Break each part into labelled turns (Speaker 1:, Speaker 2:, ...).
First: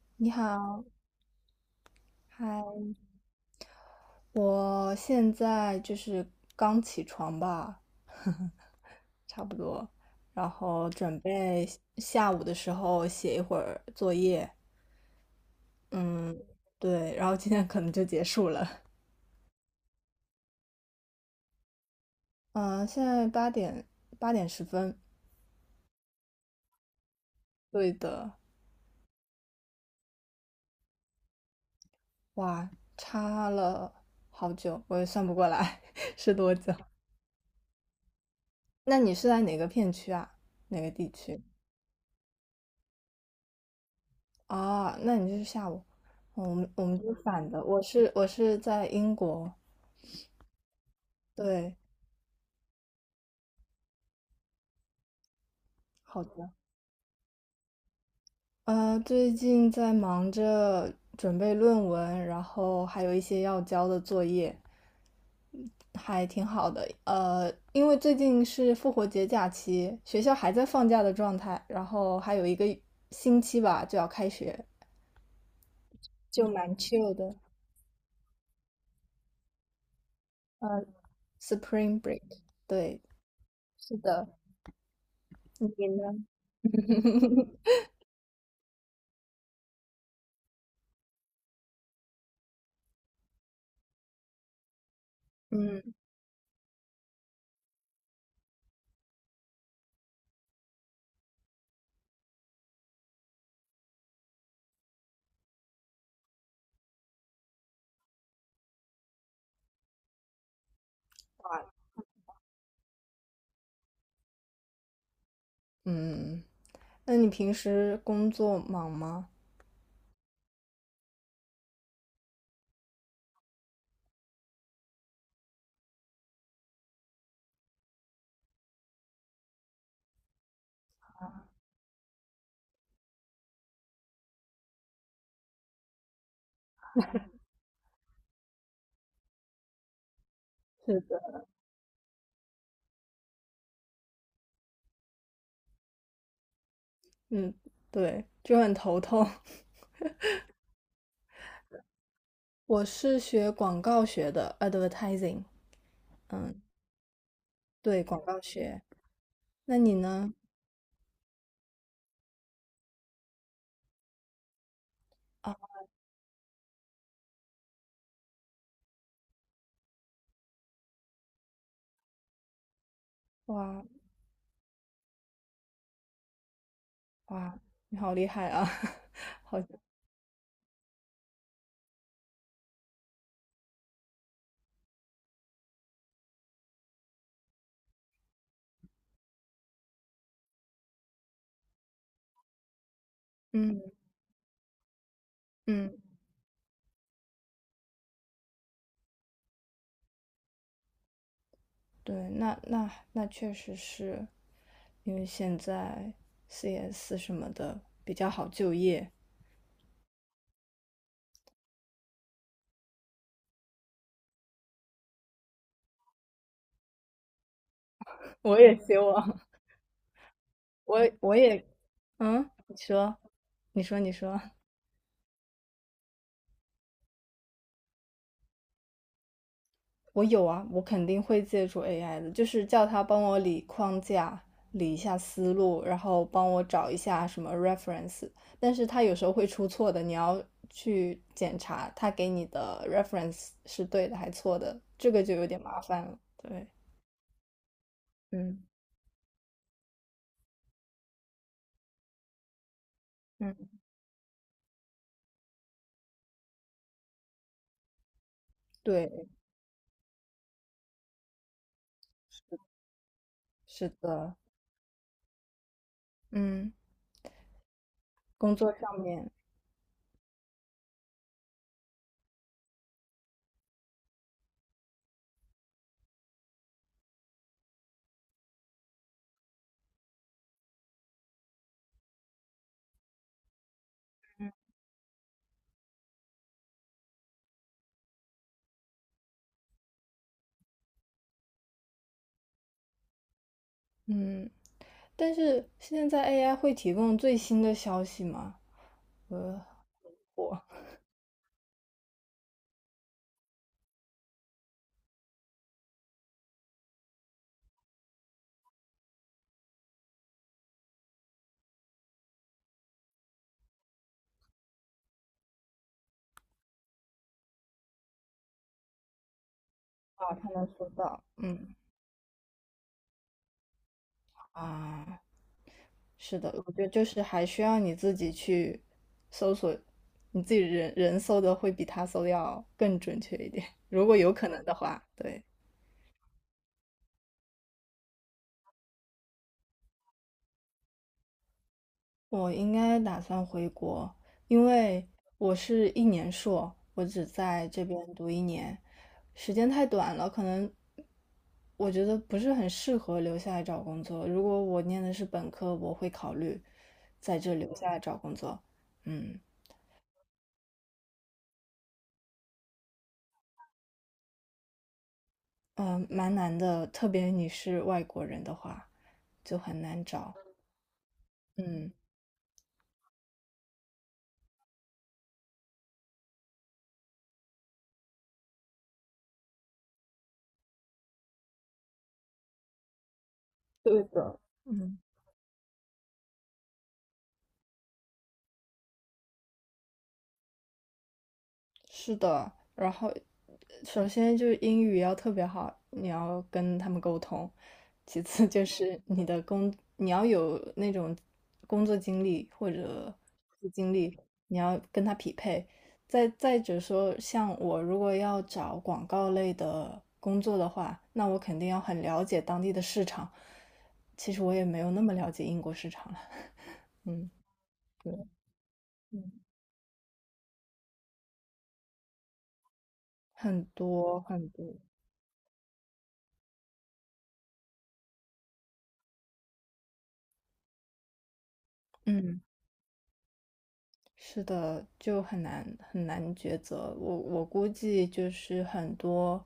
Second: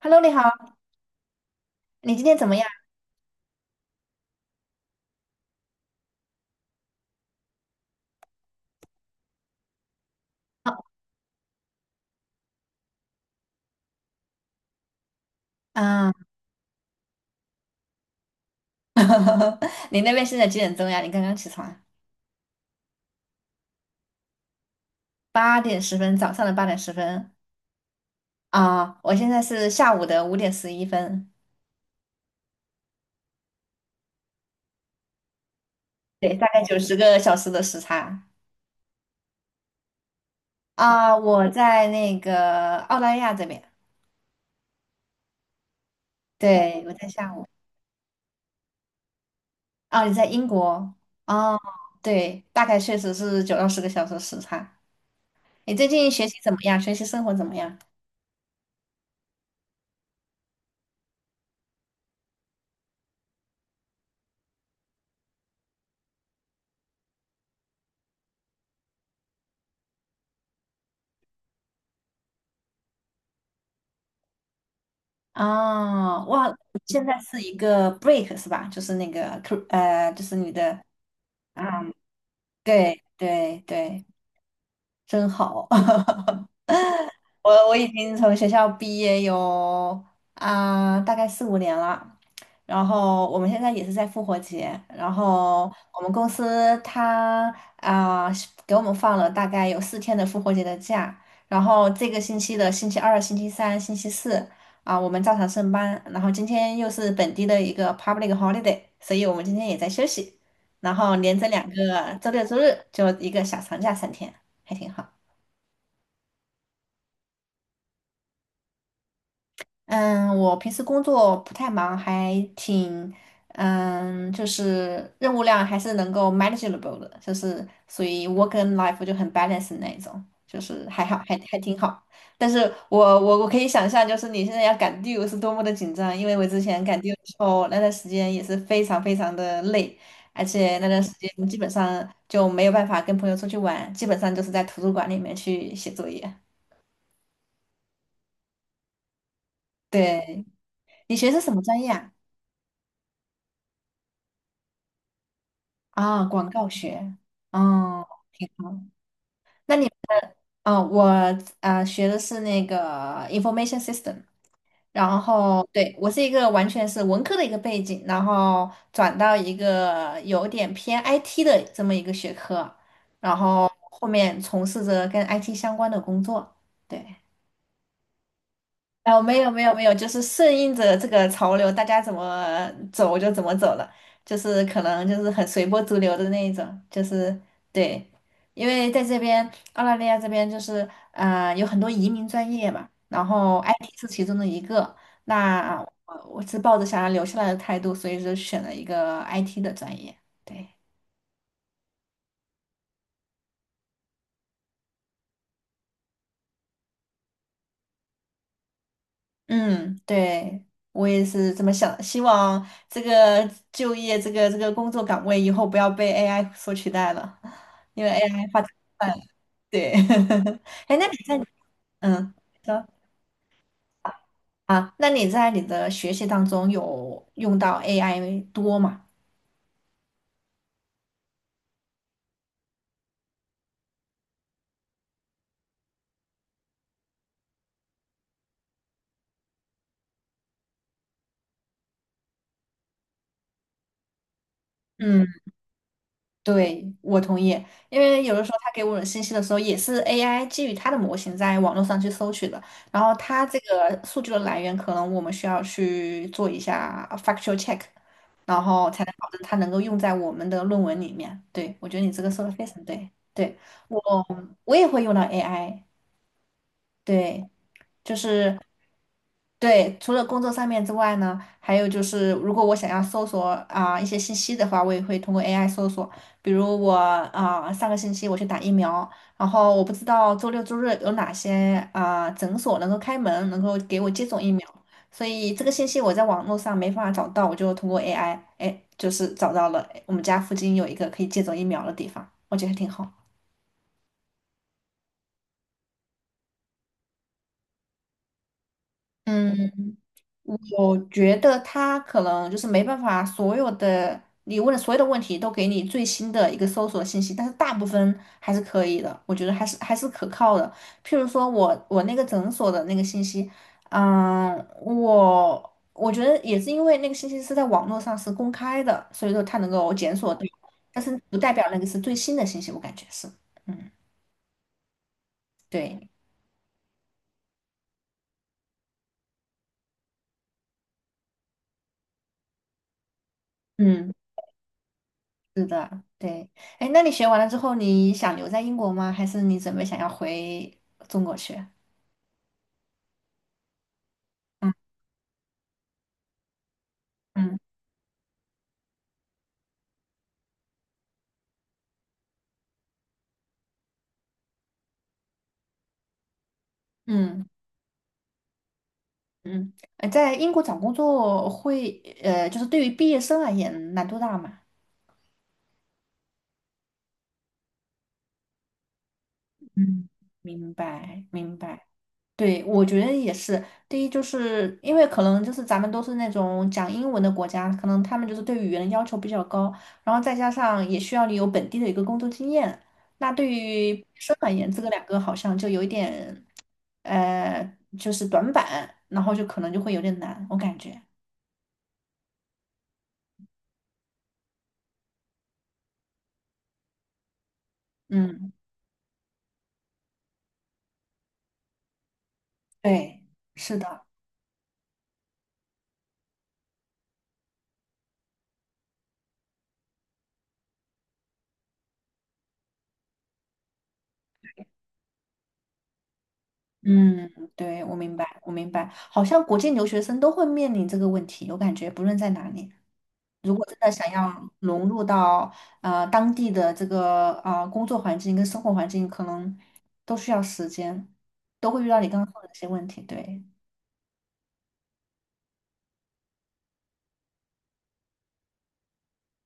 Speaker 1: Hello，你
Speaker 2: 你
Speaker 1: 好，
Speaker 2: 好，
Speaker 1: 你今天怎么样
Speaker 2: 嗨，我现在就是刚起床吧，差不多，然后准备下午的时候写一会儿作业。
Speaker 1: 啊？
Speaker 2: 嗯，对，然后今天可能就结束了。
Speaker 1: 你那边现在几点钟呀？你刚刚起床？
Speaker 2: 嗯，现在八点十分，
Speaker 1: 八点十分，早上的八点十分
Speaker 2: 对的。
Speaker 1: 啊，我现在是下午的5:11，
Speaker 2: 哇，差了好久，我也算不过来
Speaker 1: 对，
Speaker 2: 是
Speaker 1: 大
Speaker 2: 多
Speaker 1: 概
Speaker 2: 久。
Speaker 1: 90个小时的时差
Speaker 2: 那你是在哪个片区啊？哪个地
Speaker 1: 啊。
Speaker 2: 区？
Speaker 1: 我在那个澳大利亚这边，
Speaker 2: 啊，那你就是下午，我们
Speaker 1: 对，
Speaker 2: 我
Speaker 1: 我
Speaker 2: 们
Speaker 1: 在
Speaker 2: 就是
Speaker 1: 下午
Speaker 2: 反的。我是在英国，
Speaker 1: 哦，你在英国哦，
Speaker 2: 对，
Speaker 1: 对，大概确实是9到10个小时时差。你最近
Speaker 2: 好
Speaker 1: 学习怎
Speaker 2: 的。
Speaker 1: 么样？学习生活怎么样？
Speaker 2: 最近在忙着准备论文，然后还有一些要交的作业，还挺好的。因为最近是复活节假期，学校还在放假的状态，然后还有一个星期吧就要开学，
Speaker 1: 啊，
Speaker 2: 就
Speaker 1: 哇，
Speaker 2: 蛮
Speaker 1: 现
Speaker 2: chill
Speaker 1: 在
Speaker 2: 的。
Speaker 1: 是一个 break 是吧？就是那个 就是你的，
Speaker 2: 呃
Speaker 1: 嗯，
Speaker 2: ，Spring Break,
Speaker 1: 对
Speaker 2: 对，
Speaker 1: 对
Speaker 2: 是
Speaker 1: 对，
Speaker 2: 的。
Speaker 1: 真好。
Speaker 2: 你呢？
Speaker 1: 我 我已经从学校毕业有大概四五年了，然后我们现在也是在复活节，然后
Speaker 2: 嗯
Speaker 1: 我们公司它是给我们放了大概有4天的复活节的假，然后这个星期的星期二、星期三、星期四我们照常上班，然后今天又是本地的一个 public holiday，所以我们今天也在休息，然后连着两个周六周日就一个小长假3天，还挺好。
Speaker 2: 嗯。那你平时工作忙吗？
Speaker 1: 嗯，我平时工作不太忙，还挺，嗯，就是任务量还是能够 manageable 的，就是所以 work and life 就很 balance 那一种，就是还好，还挺好。但是我可以想象，就是你现在要赶 due 是多么的紧张，因为我之前赶 due 的时候，那段时间也是非常非常的累，而且那
Speaker 2: 是，
Speaker 1: 段时间基本上就没有办法跟朋友出去玩，基本上就是在图书馆里面去写作业。
Speaker 2: 嗯，对，就很头痛。
Speaker 1: 对，你学的是什么专业啊？
Speaker 2: 我是学广告学的，advertising,
Speaker 1: 啊，广
Speaker 2: 嗯，
Speaker 1: 告学，
Speaker 2: 对，
Speaker 1: 嗯，
Speaker 2: 广告
Speaker 1: 挺好。
Speaker 2: 学。
Speaker 1: 那
Speaker 2: 那
Speaker 1: 你，
Speaker 2: 你呢？
Speaker 1: 哦，我学的是那个information system，然
Speaker 2: 啊，
Speaker 1: 后对我是一个完全是文科的一个背景，然后转到一个有点偏 IT 的这么一个学科，然后
Speaker 2: 哇
Speaker 1: 后面从事着跟 IT 相关的工作。对。
Speaker 2: 哇，你好厉害啊！
Speaker 1: 哦，没 有
Speaker 2: 好，
Speaker 1: 没有没有，就是顺应着这个潮流，大家怎么走就怎么走了，就是可能就是很随波逐流的那一种，就是对，因为在这边澳大利亚这边就是有很多移民专业嘛，然后
Speaker 2: 嗯
Speaker 1: IT 是其中的一个，那
Speaker 2: 嗯，
Speaker 1: 我是抱着想要留下来的态度，所以就选了一个 IT 的专业，对。
Speaker 2: 对，那确实是，因为现在 CS 什么的比较好就业。
Speaker 1: 嗯，对，我也是这么想，希望这个就业这个这个工作岗位以后不要被 AI 所取代了，因为 AI
Speaker 2: 我
Speaker 1: 发展
Speaker 2: 也希
Speaker 1: 快了。
Speaker 2: 望，
Speaker 1: 对，哎，那
Speaker 2: 我
Speaker 1: 你
Speaker 2: 我
Speaker 1: 在，
Speaker 2: 也，
Speaker 1: 嗯，
Speaker 2: 嗯，你
Speaker 1: 说
Speaker 2: 说，你说，你说。
Speaker 1: 啊，那你在你的学习当中有用到 AI 多吗？
Speaker 2: 我有啊，我肯定会借助 AI 的，就是叫他帮我理框架、理一下思路，然后帮我找一下什么 reference。但是他有时候会出错的，你要去检查他给你的 reference 是对的还错的，这个
Speaker 1: 嗯。
Speaker 2: 就有点麻烦了。对，
Speaker 1: 对，我同意，因为有的时候
Speaker 2: 嗯
Speaker 1: 他给我的信息的时候，也是 AI 基于它的模型在网络上去搜取的，然后它这
Speaker 2: 嗯，
Speaker 1: 个数据的来源，可能我们需要去做一下 factual check，然后才能
Speaker 2: 对，
Speaker 1: 保证它能够用在我们的论文里面。对，我觉得你这个说的非常对，对，
Speaker 2: 是
Speaker 1: 我
Speaker 2: 的，
Speaker 1: 我也会用到 AI，
Speaker 2: 嗯，
Speaker 1: 对。就是
Speaker 2: 工作上面，
Speaker 1: 对，除了工作上面之外呢，还有就是，如果我想要搜索一些信息的话，我也会通过 AI 搜索。比如我上个星期我去打疫苗，然后我不知道周六周日有哪些诊所能够开门，能够给我接种疫苗，所以这个信息我在网络上没办法找到，我就通过 AI，哎，就是找到了我们家附近有一个可以接种疫苗的地方，我觉得挺好。
Speaker 2: 嗯，但是现在 AI 会提供最新的消息吗？呃，
Speaker 1: 嗯。
Speaker 2: 我
Speaker 1: 我觉得他可能就是没办法，所有的你问的所有的问题都给你最新的一个搜索信息，但是大部分还是可以的，我觉得还是可靠的。譬如说我那个诊所的那个信息，嗯，我觉得也是因为那个信息是在网络上是公开的，所以说它能够检索到，
Speaker 2: 他能收
Speaker 1: 但是
Speaker 2: 到，
Speaker 1: 不代表
Speaker 2: 嗯。
Speaker 1: 那个是最新的信息，我感觉是，嗯，
Speaker 2: 啊，
Speaker 1: 对，
Speaker 2: 是的，我觉得就是还需要你自己去搜索，你自己人搜的会比他搜的要更准确一点，如
Speaker 1: 嗯。
Speaker 2: 果有可能的话。对，
Speaker 1: 是的，对。哎，那你学完了之后，你想留在英国吗？还是你准备想要回中国去？
Speaker 2: 我应该打算回国，因
Speaker 1: 嗯
Speaker 2: 为我是一年硕，我只
Speaker 1: 嗯
Speaker 2: 在这边读一年，时间太短了，可能我觉得不是很适合留下来找工作。如果我念的是本科，我会考虑在
Speaker 1: 嗯
Speaker 2: 这留下来找工作。嗯，
Speaker 1: 嗯。在英国找工作会，就是对于毕业生而言，难度大吗？
Speaker 2: 嗯，蛮难的，特别你是外国人的话，就很难
Speaker 1: 嗯，
Speaker 2: 找。
Speaker 1: 明白明白。
Speaker 2: 嗯，
Speaker 1: 对，我觉得也是。第一，就是因为可能就是咱们都是那种讲英文的国家，可能他们就是对语言的要求比较高，然后再加上也需要你有本地的一个工作经验。那对于毕
Speaker 2: 对
Speaker 1: 业生
Speaker 2: 的，
Speaker 1: 而言，这个
Speaker 2: 嗯。
Speaker 1: 两个好像就有一点，呃，就是短板，然后就可能就会有点难，我感觉。
Speaker 2: 是的，然后首先就是英语要特别好，你要跟他们沟通；其次
Speaker 1: 嗯，
Speaker 2: 就 是你的工，你要有那种工作经历或者
Speaker 1: 对，
Speaker 2: 实习
Speaker 1: 是
Speaker 2: 经
Speaker 1: 的，
Speaker 2: 历，你要跟他匹配。再者说，像我如果要找广告类的工作的话，那我肯定要很了解当地的市场。其实我也没有那么了解英国市场了。嗯，
Speaker 1: 嗯，对，我明白，我明白。好
Speaker 2: 嗯
Speaker 1: 像国际留学生都会面临这个问题，我感觉不论在哪里。如果
Speaker 2: 很
Speaker 1: 真的想
Speaker 2: 多
Speaker 1: 要
Speaker 2: 很多。
Speaker 1: 融入到当地的这个工作环境跟生活环境，可能都需要时间，都会遇到你刚刚说
Speaker 2: 嗯，
Speaker 1: 的这些问题。对，
Speaker 2: 是的，就很难很难抉择。我估计就是很多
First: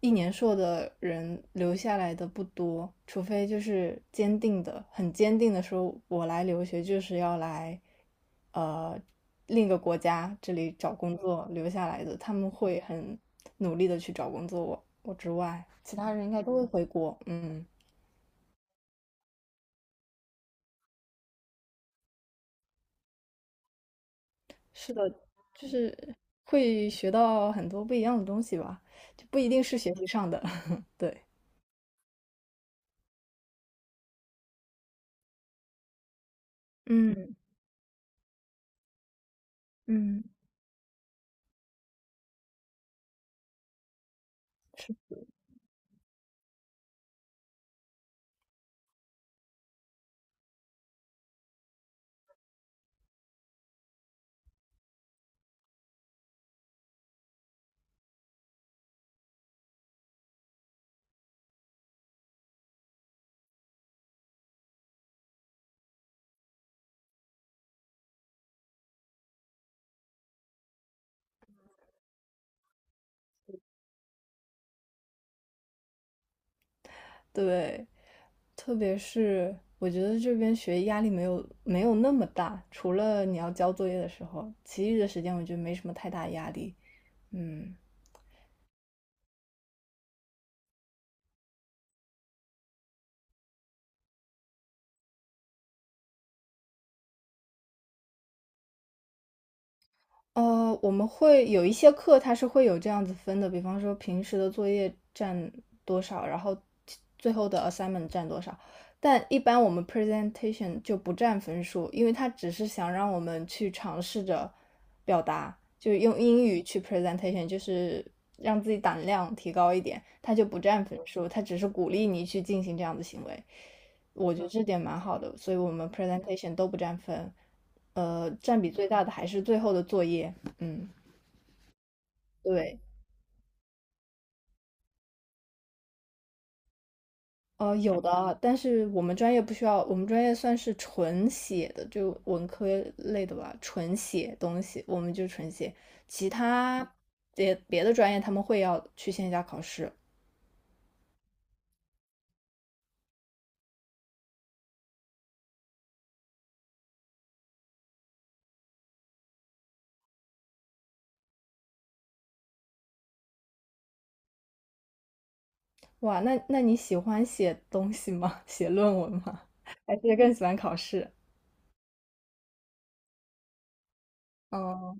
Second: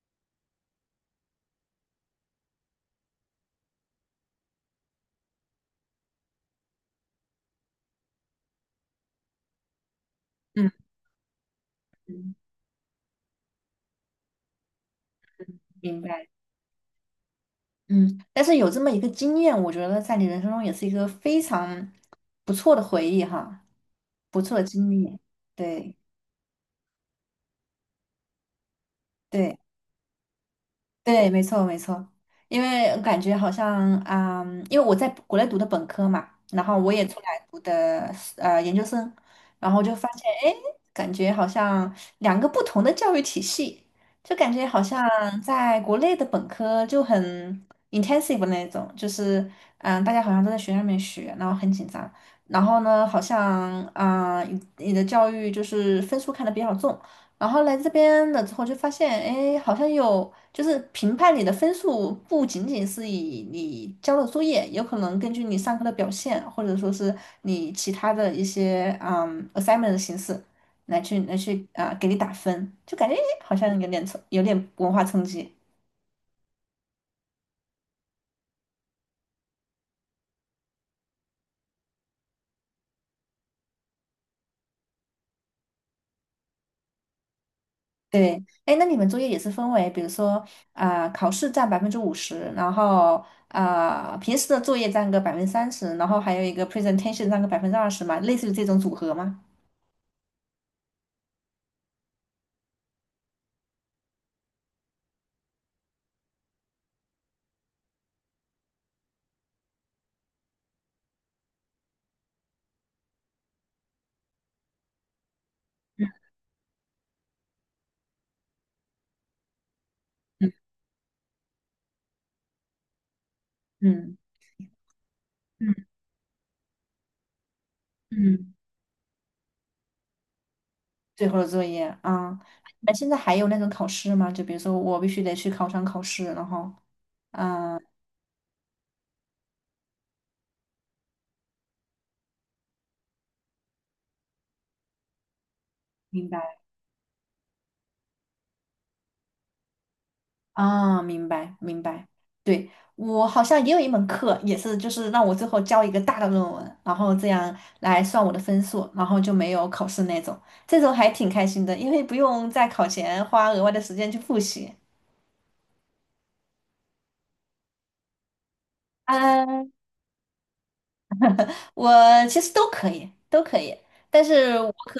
Speaker 2: 一年硕的人留下来的不多，除非就是坚定的、很坚定的说，我来留学就是要来，呃，另一个国家这
Speaker 1: 嗯
Speaker 2: 里找工作留下来的，他
Speaker 1: 嗯，
Speaker 2: 们会很努力的去找工作。我之外，其
Speaker 1: 明
Speaker 2: 他人
Speaker 1: 白。
Speaker 2: 应该都会回国。嗯，
Speaker 1: 嗯，但是有这么一个经验，我觉得在你人生中也是一个非常不错的回忆哈，不错的经
Speaker 2: 是的，
Speaker 1: 历。
Speaker 2: 就是
Speaker 1: 对
Speaker 2: 会学到很多不一样的东西吧，就不一
Speaker 1: 对。
Speaker 2: 定是学习上的。对，
Speaker 1: 对，没错没错，因为感觉好像因为我在国内读的本科嘛，然后我也出来
Speaker 2: 嗯
Speaker 1: 读的研究生，然后就发
Speaker 2: 嗯，
Speaker 1: 现，哎，感觉好像两个不同的教育体系，就感觉好像
Speaker 2: 是，
Speaker 1: 在国内的本科就很 intensive 的那种，就是大家好像都在学校里面学，然后很紧张，然后呢，好像你的教育就是分数看得比较重。然后来这边了之后就发现，哎，好像有，就是评判你的分数不仅仅是以你交的作业，有可能根据你上课的表现，或者说是你其他的一些assignment 的形式来去给你打分，就感觉诶好像有点文化冲击。
Speaker 2: 对，特别是我觉得这边学压力没有那么大，除了你要交作业的时候，其余的时间我觉得没什么太大压力。嗯，
Speaker 1: 对，哎，那你们作业也是分为，比如说考试占50%，然后平时的作业占个30%，然后还有一个 presentation 占个20%嘛，类似于这种组合吗？
Speaker 2: 我们会有一些课，它是会有这样子分的，比方说平时的作业占多少，然后最后的 assignment 占多少。但一般我们 presentation 就不占分数，因为它只是想让我们去尝试着表达，就是用英语去 presentation,就是让自己胆量提高一点，它就不
Speaker 1: 嗯
Speaker 2: 占分数，它只是鼓励你去进行这样的行为。
Speaker 1: 嗯
Speaker 2: 我觉得这点蛮好的，所以我
Speaker 1: 嗯
Speaker 2: 们 presentation 都不占分，
Speaker 1: 嗯，
Speaker 2: 占比最大的还是最后的作业。嗯，
Speaker 1: 最后的作业啊，
Speaker 2: 对，
Speaker 1: 那现在还有那种考试吗？就比如说我必须得去考场考试，然后，嗯，
Speaker 2: 有的啊但是我们专业不需要，我们专业算是纯写的，就文科类的吧，纯写东西，我们就纯写。
Speaker 1: 明
Speaker 2: 其
Speaker 1: 白
Speaker 2: 他别的专业他们会要去线下考试。
Speaker 1: 啊，明白明白。对，我好像也有一门课，也是就是让我最后交一个大的论文，然后这样来算我的分数，然后就没有考试那种，这种还挺开心的，因为不用在考前花额外的时间去复习。
Speaker 2: 哇，那你喜欢写东西吗？写论文吗？
Speaker 1: 嗯，
Speaker 2: 还是更喜欢考试？
Speaker 1: 我其实都可以，都可以。但是
Speaker 2: 哦，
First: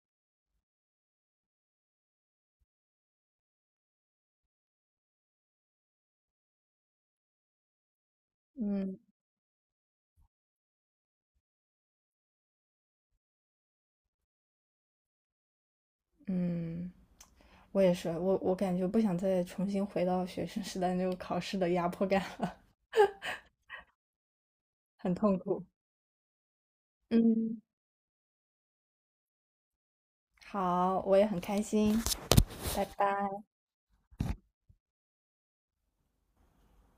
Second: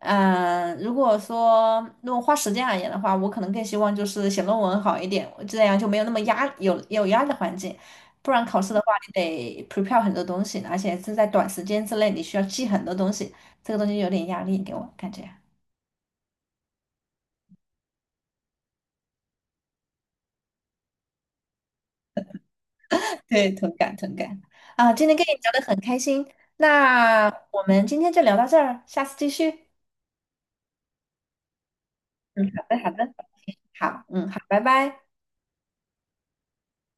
Speaker 1: 嗯，如果花时间而言的话，我可能更希望就是写论文好一点，这样就没有那么有压力的环境。不然考试的话，
Speaker 2: 嗯。
Speaker 1: 你得 prepare 很多东西，而且是在短时间之内，你需要记很多东西，这个东西有点压力给我感觉。
Speaker 2: 嗯，我也是，我感觉不想再重新回到学生时代那种考试的压迫感了，
Speaker 1: 对，同感同感。啊，今
Speaker 2: 很
Speaker 1: 天跟你
Speaker 2: 痛
Speaker 1: 聊得
Speaker 2: 苦。
Speaker 1: 很开心，那我
Speaker 2: 嗯，
Speaker 1: 们今天就聊到这儿，下次继续。
Speaker 2: 好，我也很开心，
Speaker 1: 嗯，好的
Speaker 2: 拜
Speaker 1: 好的，
Speaker 2: 拜。
Speaker 1: 好，嗯好，拜拜。